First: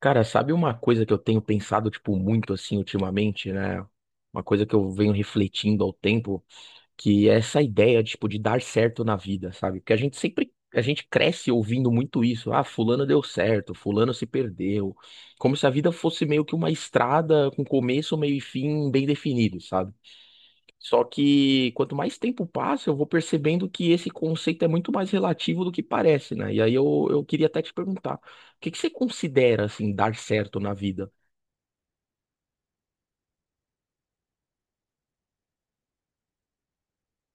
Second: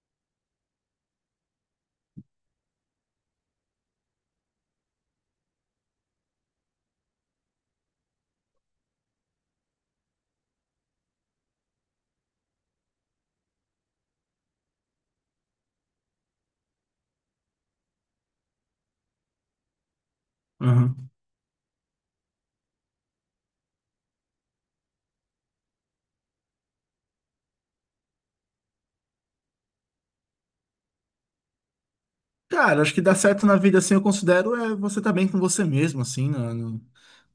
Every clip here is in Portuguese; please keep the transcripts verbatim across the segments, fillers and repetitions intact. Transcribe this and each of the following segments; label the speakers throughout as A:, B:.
A: Cara, sabe uma coisa que eu tenho pensado, tipo, muito assim ultimamente, né? Uma coisa que eu venho refletindo ao tempo, que é essa ideia, tipo, de dar certo na vida, sabe? Porque a gente sempre, a gente cresce ouvindo muito isso. Ah, fulano deu certo, fulano se perdeu. Como se a vida fosse meio que uma estrada com começo, meio e fim bem definido, sabe? Só
B: Aham.
A: que quanto mais tempo passa, eu vou percebendo que esse conceito é muito mais relativo do que parece, né? E aí eu, eu queria até te perguntar, o que que você considera, assim, dar certo na vida?
B: Cara, acho que dar certo na vida, assim, eu considero é você estar bem com você mesmo, assim, na- no-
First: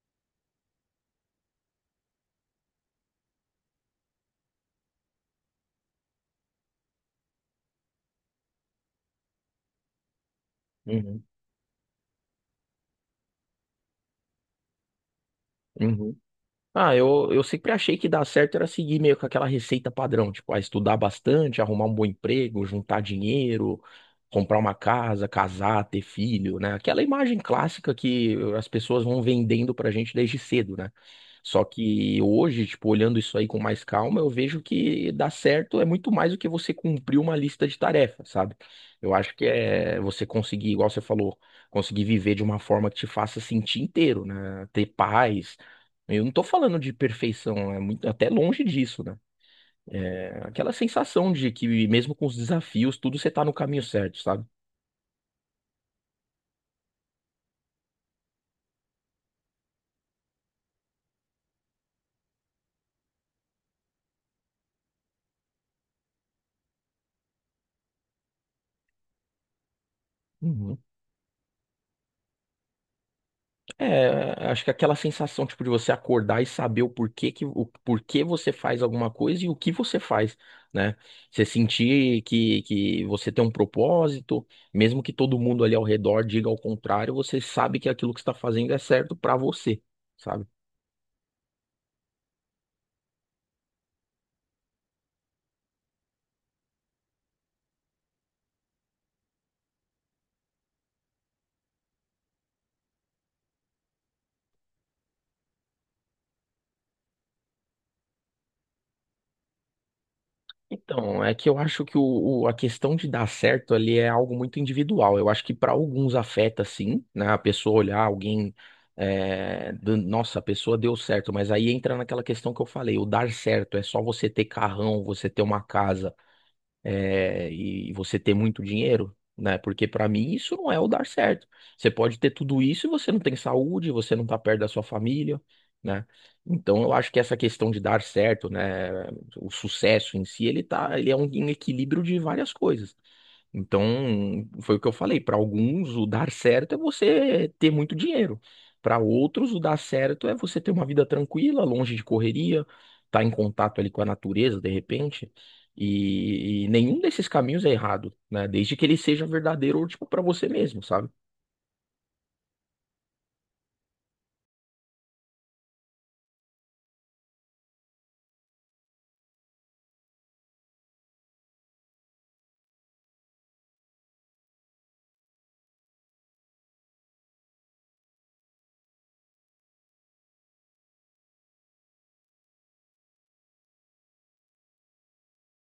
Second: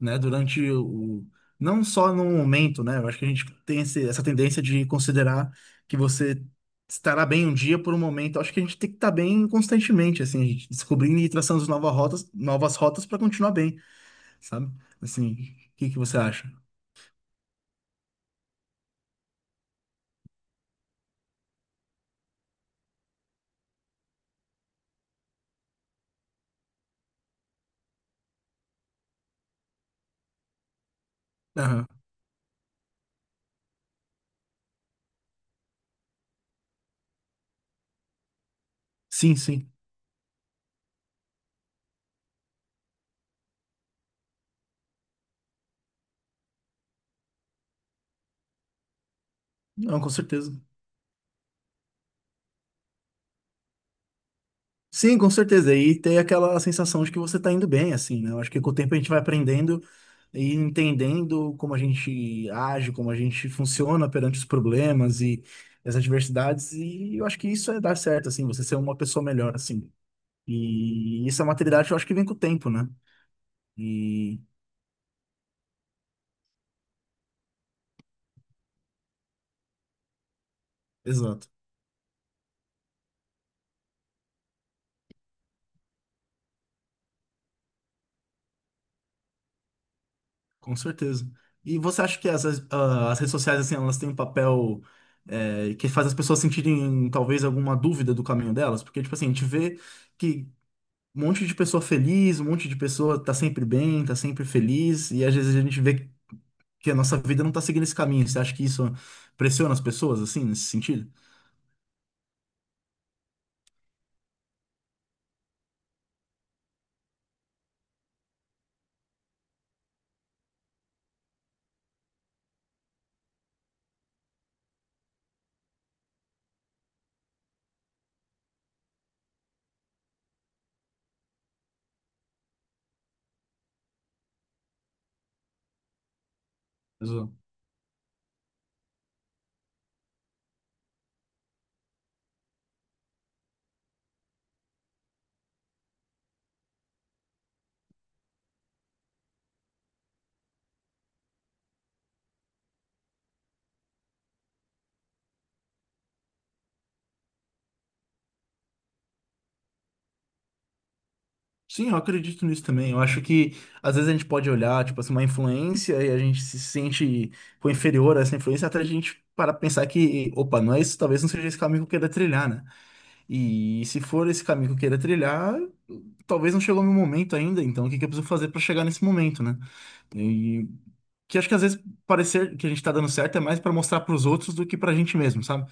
B: né, durante o... Não só no momento, né? Eu acho que a gente tem esse- essa tendência de considerar que você estará bem um dia por um momento. Eu acho que a gente tem que estar bem constantemente, assim, a gente descobrindo
A: Uhum.
B: e traçando as novas rotas, novas rotas para continuar bem, sabe? Assim, o que que
A: Hum.
B: você acha?
A: Ah, eu, eu sempre achei que dar certo era seguir meio com aquela receita padrão, tipo, ah, estudar bastante, arrumar um bom emprego, juntar dinheiro, comprar uma casa, casar, ter filho, né? Aquela imagem clássica que as pessoas vão vendendo pra gente desde cedo, né? Só
B: Aham.
A: que hoje, tipo, olhando isso aí com mais calma, eu vejo que dar certo é muito mais do que você cumprir uma lista de tarefas, sabe? Eu acho
B: Sim,
A: que
B: sim.
A: é você conseguir, igual você falou, conseguir viver de uma forma que te faça sentir inteiro, né? Ter paz, eu não tô falando de perfeição, é muito, até longe disso, né?
B: Não, com
A: É
B: certeza.
A: aquela sensação de que mesmo com os desafios, tudo você tá no caminho certo, sabe?
B: Sim, com certeza. E tem aquela sensação de que você está indo bem, assim, né? Eu acho que com o tempo a gente vai aprendendo e entendendo como a gente age, como a gente funciona perante os problemas e as adversidades, e eu acho que isso é dar certo, assim, você ser uma pessoa melhor, assim.
A: Uhum.
B: E isso é uma maturidade, eu acho que vem com o tempo, né? E
A: É, acho que aquela sensação, tipo, de você acordar e saber o porquê que, o porquê você faz alguma coisa e o que você faz, né? Você
B: exato,
A: sentir que, que você tem um propósito, mesmo que todo mundo ali ao redor diga ao contrário, você sabe que aquilo que você tá fazendo é certo pra você, sabe?
B: com certeza. E você acha que as, as, ah, as redes sociais, assim, elas têm um papel eh, que faz as pessoas sentirem talvez alguma dúvida do caminho delas? Porque, tipo assim, a gente vê que um monte de pessoa feliz, um monte de pessoa tá sempre bem, tá sempre feliz, e às vezes a gente vê que a nossa vida não tá seguindo esse caminho. Você acha que isso pressiona as pessoas, assim, nesse sentido?
A: Então, é que eu acho que o, o- a questão de dar certo ali é algo muito individual. Eu acho que para alguns afeta sim, né? A pessoa olhar alguém, é, do- nossa, a pessoa deu certo, mas aí entra naquela questão que eu falei, o dar certo é só você ter carrão, você ter uma casa é, e você ter muito dinheiro, né? Porque para mim isso não é o dar certo. Você pode ter tudo isso e você não tem saúde, você não tá perto da sua família, né? Então eu acho que
B: Exato.
A: essa questão de dar certo, né, o sucesso em si, ele tá, ele é um equilíbrio de várias coisas. Então, foi o que eu falei. Para alguns, o dar certo é você ter muito dinheiro. Para outros, o dar certo é você ter uma vida tranquila, longe de correria, estar em contato ali com a natureza, de repente. E, e nenhum desses caminhos é errado, né? Desde que ele seja verdadeiro, tipo, para você mesmo, sabe?
B: Sim, eu acredito nisso também. Eu acho que às vezes a gente pode olhar, tipo assim, uma influência e a gente se sente com inferior a essa influência até a gente parar pensar que, opa, não é isso, talvez não seja esse caminho que eu queira trilhar, né? E se for esse caminho que eu queira trilhar, talvez não chegou o meu momento ainda, então o que que eu preciso fazer para chegar nesse momento, né? E que acho que às vezes parecer que a gente tá dando certo é mais para mostrar para os outros do que pra gente mesmo, sabe?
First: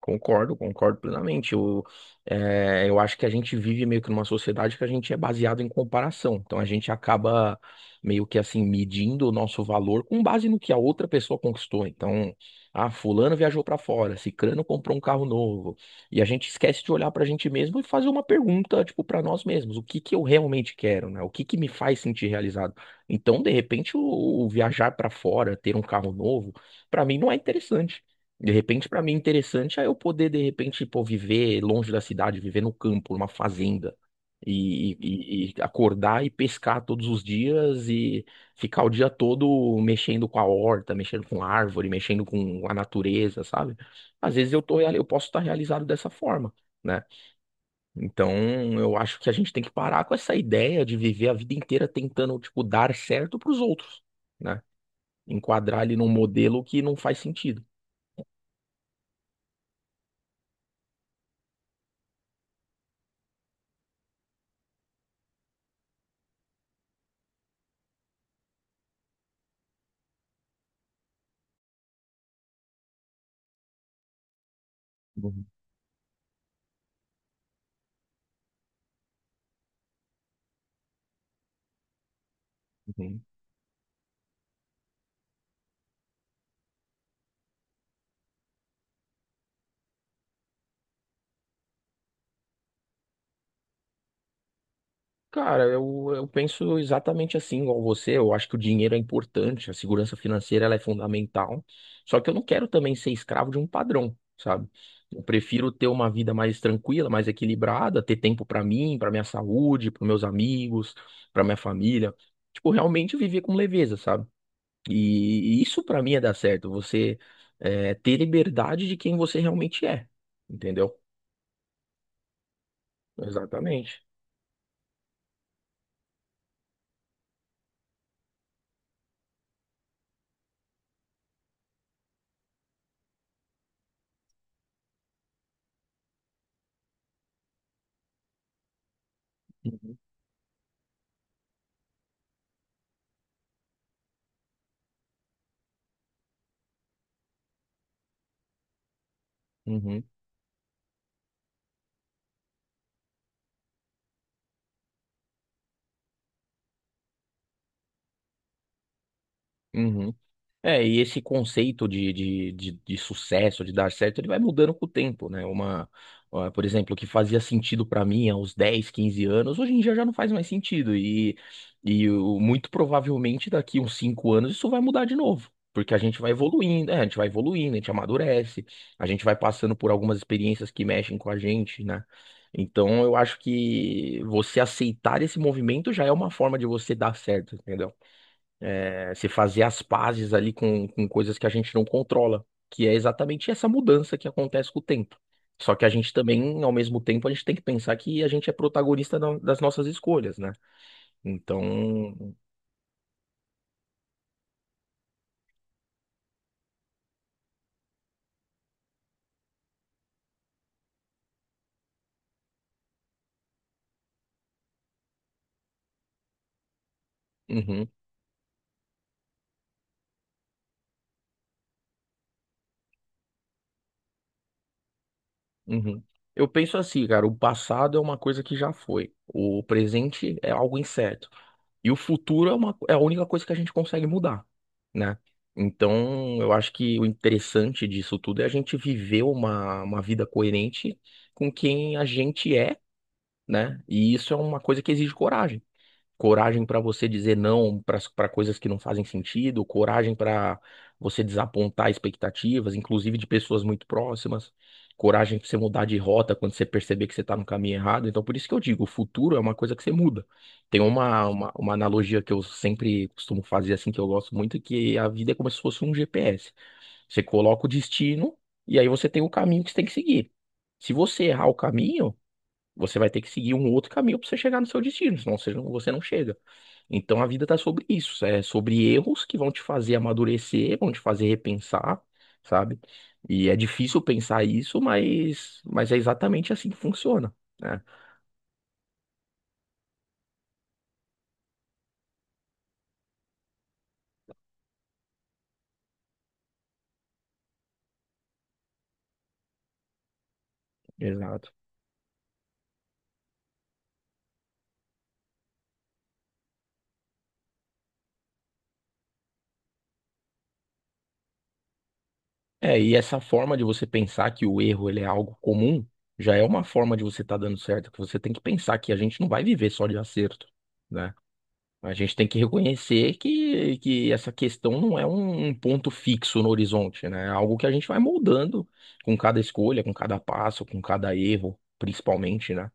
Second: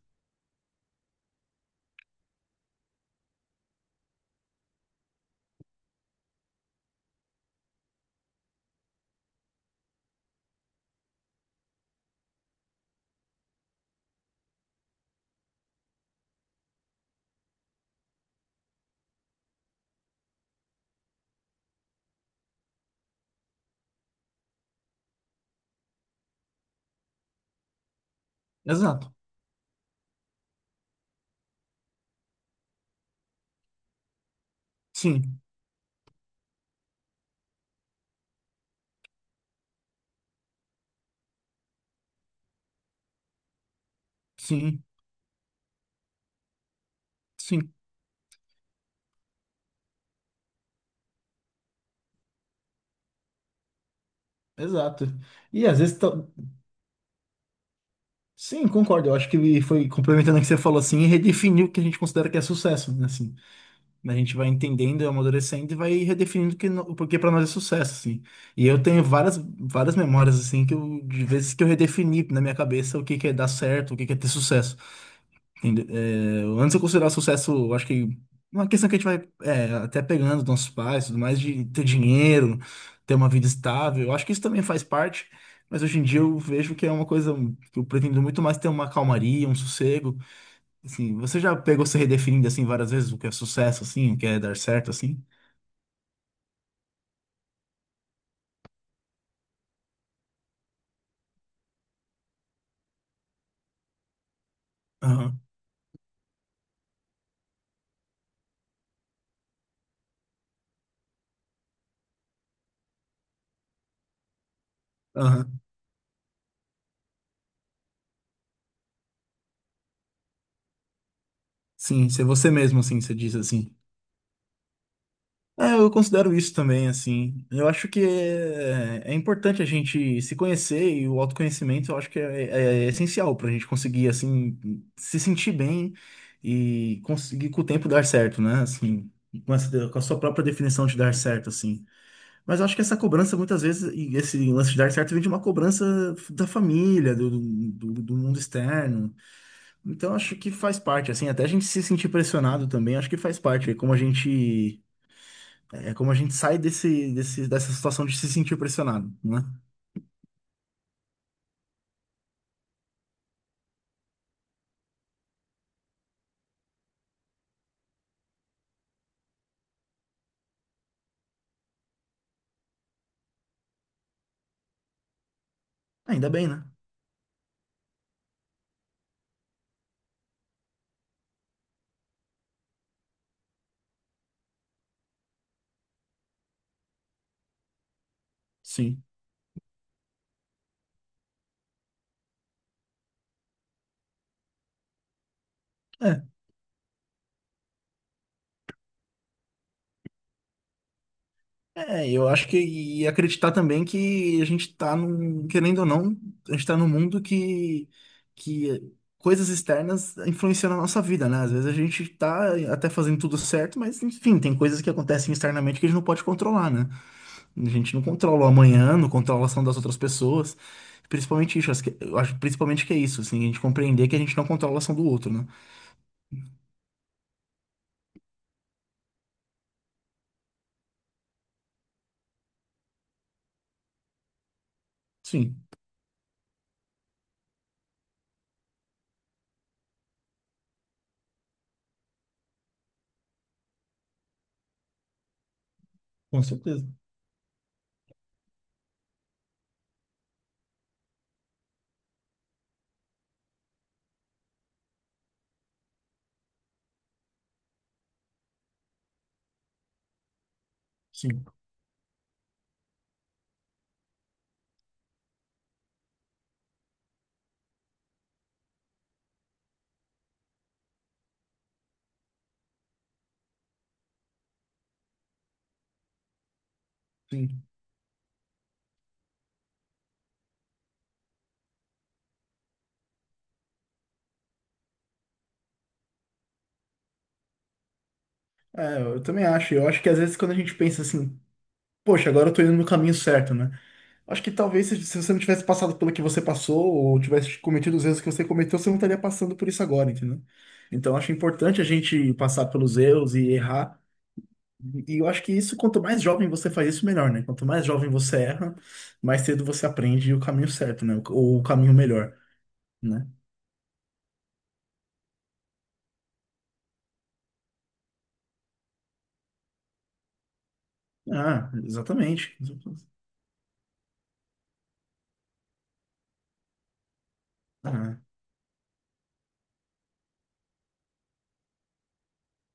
A: Concordo, concordo plenamente. Eu, eh, eu acho que a gente vive meio que numa sociedade que a gente é baseado em comparação. Então a gente acaba meio que assim medindo o nosso valor com base no que a outra pessoa conquistou. Então, ah, fulano viajou para fora, cicrano comprou um carro novo. E a gente esquece de olhar para a gente mesmo e fazer uma pergunta, tipo, para nós mesmos, o que que eu realmente quero, né? O que que me faz sentir realizado? Então, de repente, o, o viajar para fora, ter um carro novo, para mim não é interessante. De repente, pra mim,
B: Exato.
A: interessante é eu poder, de repente, pô, viver longe da cidade, viver no campo, numa fazenda, e,
B: Sim.
A: e- e acordar e pescar todos os dias e ficar o dia todo mexendo com a horta, mexendo com a árvore, mexendo com a natureza, sabe? Às vezes eu tô,
B: Sim,
A: real- eu posso estar realizado dessa forma, né?
B: sim,
A: Então, eu acho que a gente tem que parar com essa ideia de viver a vida inteira tentando, tipo, dar certo pros outros, né?
B: exato. E às
A: Enquadrar ele
B: vezes,
A: num
B: tá-
A: modelo que não faz sentido.
B: sim, concordo. Eu acho que foi complementando o que você falou assim, redefiniu o que a gente considera que é sucesso, né? Assim, né, a gente vai entendendo, é amadurecendo e vai redefinindo o que no- o porquê para nós é sucesso, assim. E eu tenho várias, várias memórias assim que eu, de vezes que eu redefini na minha cabeça o que que é dar certo, o que que é ter sucesso.
A: Uhum.
B: Inde- é, antes eu considerar sucesso, eu acho que uma questão que a gente vai é, até pegando dos nossos pais, tudo mais, de ter dinheiro, ter
A: Uhum.
B: uma vida estável, eu acho que isso também faz parte, mas hoje em dia eu vejo que é uma coisa que eu pretendo muito mais ter uma calmaria, um sossego. Assim, você já pegou se redefinindo assim várias vezes o que é sucesso, assim, o que é dar certo, assim?
A: Cara, eu, eu penso exatamente assim, igual você. Eu acho que o dinheiro é importante, a segurança financeira ela é fundamental. Só que eu não quero também ser escravo de um padrão, sabe? Eu
B: Aham,
A: prefiro ter uma vida mais tranquila, mais equilibrada, ter tempo pra mim, pra minha saúde, para meus amigos, pra minha família. Tipo, realmente viver com leveza, sabe?
B: aham.
A: E, isso pra mim é dar certo. Você é, ter liberdade de quem você realmente é, entendeu?
B: Sim, ser você mesmo, assim, você diz assim.
A: Exatamente.
B: É, eu considero isso também, assim. Eu acho que é, é importante a gente se conhecer e o autoconhecimento eu acho que é, é- é essencial para a gente conseguir, assim, se sentir bem e conseguir com o tempo dar certo, né? Assim, com essa,
A: Uhum,
B: com a sua própria definição de dar certo, assim. Mas eu acho que essa cobrança, muitas vezes, e esse lance de dar certo vem de uma cobrança da família, do, do, do mundo externo.
A: uhum,
B: Então, acho que faz parte, assim, até a gente se sentir pressionado também, acho que faz parte. Como a gente. É é como a gente sai desse, desse, dessa situação de se sentir pressionado, né?
A: uhum. É, e esse conceito de, de, de, de sucesso, de dar certo, ele vai mudando com o tempo, né? Uma, ah, por exemplo, o que fazia sentido pra mim há uns dez, quinze anos, hoje em dia já não faz mais sentido. E, e o- muito provavelmente daqui uns cinco anos isso vai mudar de novo. Porque a gente vai
B: Ainda bem, né?
A: evoluindo, é, a gente vai evoluindo, a gente amadurece, a gente vai passando por algumas experiências que mexem com a gente, né? Então eu acho que você aceitar esse movimento já é uma forma de você dar certo, entendeu?
B: Sim.
A: É, se fazer as pazes ali com, com coisas que a gente não controla, que é exatamente essa mudança que acontece com o tempo. Só que a gente
B: É.
A: também, ao mesmo tempo, a gente tem que pensar que a gente é protagonista da- das nossas escolhas, né?
B: É, eu
A: Então,
B: acho que e acreditar também que a gente tá num, querendo ou não, a gente tá num mundo que, que coisas externas influenciam na nossa vida, né? Às vezes a gente tá até fazendo tudo certo, mas enfim, tem coisas que acontecem externamente que a gente não pode controlar, né? A
A: uhum,
B: gente não controla o amanhã, não controla a ação das outras pessoas. Principalmente isso, acho que, eu acho principalmente que é isso, assim, a gente compreender que a gente não controla a ação do outro, né?
A: uhum. Eu penso assim, cara, o passado é uma coisa que já foi, o presente é algo incerto. E o futuro é uma, é a única coisa que a gente consegue mudar, né?
B: Sim.
A: Então, eu acho que o interessante disso tudo é a gente viver uma, uma vida coerente com quem a gente é, né? E isso é uma coisa que exige coragem
B: Com
A: coragem para
B: certeza.
A: você dizer não para coisas que não fazem sentido, coragem para você desapontar expectativas, inclusive de pessoas muito próximas, coragem para você mudar de rota quando você perceber que você está no caminho errado. Então, por isso que eu digo, o futuro é uma coisa que você muda. Tem uma,
B: Sim,
A: uma, uma analogia que eu sempre costumo fazer, assim, que eu gosto muito, que a vida é como se fosse um G P S. Você coloca o destino e aí você tem o caminho que você tem que seguir. Se você errar o caminho, você vai ter que seguir um outro caminho para você chegar no seu destino, senão você não, você não chega. Então a vida tá
B: sim.
A: sobre isso, é sobre erros que vão te fazer amadurecer, vão te fazer repensar, sabe? E é difícil pensar isso, mas, mas é exatamente assim que funciona, né?
B: É, eu também acho. Eu acho que às vezes quando a gente pensa assim, poxa, agora eu tô indo no caminho certo, né? Acho que talvez se se você não tivesse passado pelo que você passou, ou tivesse cometido os erros que você cometeu, você não estaria passando por isso agora, entendeu? Então acho
A: Exato.
B: importante a gente passar pelos erros e errar. E eu acho que isso, quanto mais jovem você faz isso, melhor, né? Quanto mais jovem você erra, mais cedo você aprende o caminho certo, né? Ou o caminho melhor,
A: É, e essa
B: né?
A: forma de você pensar que o erro ele é algo comum, já é uma forma de você estar dando certo, que você tem que pensar que a gente não vai viver só de acerto, né?
B: Ah,
A: A gente tem que
B: exatamente.
A: reconhecer que, que essa questão não é um, um ponto fixo no horizonte, né? É algo que a gente vai
B: Ah,
A: moldando com cada escolha, com cada passo, com cada erro, principalmente, né?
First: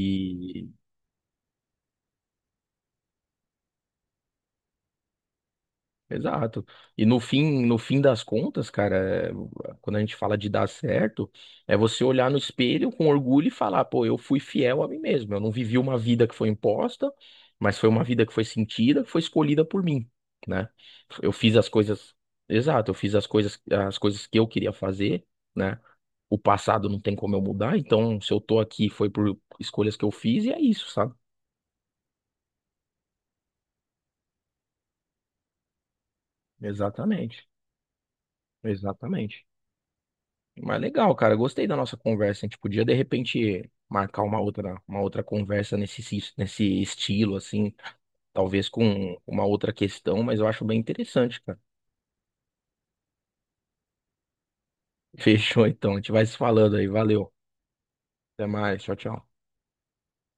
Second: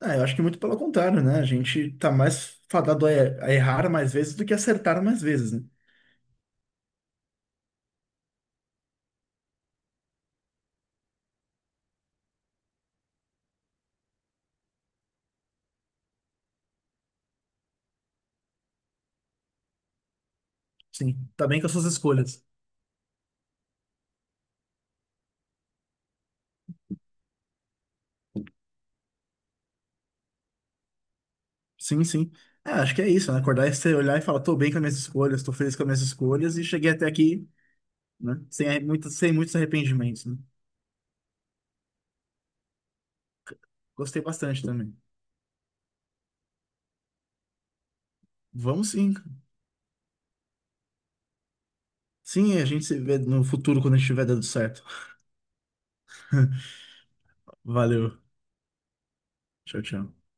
B: Ah, eu acho que muito pelo contrário, né? A gente tá mais fadado a er- a errar mais vezes do que acertar mais vezes, né?
A: Exato. E no fim, no fim das contas, cara, é, quando a gente fala de dar certo, é você olhar no espelho com orgulho e falar, pô, eu fui fiel a mim mesmo. Eu não vivi uma vida que foi imposta, mas foi uma vida que foi sentida, que foi escolhida por mim, né?
B: Sim,
A: Eu
B: tá
A: fiz
B: bem com
A: as
B: as suas
A: coisas,
B: escolhas.
A: exato, eu fiz as coisas, as coisas que eu queria fazer, né? O passado não tem como eu mudar, então se eu tô aqui foi por escolhas que eu fiz e é isso, sabe?
B: Sim, sim. É, acho que é isso, né? Acordar e você olhar e falar, tô bem com as minhas escolhas, tô feliz com as minhas escolhas e cheguei até
A: Exatamente.
B: aqui, né? Sem, arre- muito, sem
A: Exatamente.
B: muitos arrependimentos, né?
A: Mas legal, cara. Gostei da nossa conversa. A gente podia, de repente, marcar
B: Gostei
A: uma
B: bastante
A: outra,
B: também.
A: uma outra conversa nesse, sis- nesse estilo, assim, talvez
B: Vamos sim.
A: com uma outra questão, mas eu acho bem interessante, cara.
B: Sim, a gente se vê no futuro quando a gente estiver dando certo.
A: Fechou, então. A gente vai se falando aí. Valeu.
B: Valeu.
A: Até mais. Tchau, tchau.
B: Tchau, tchau.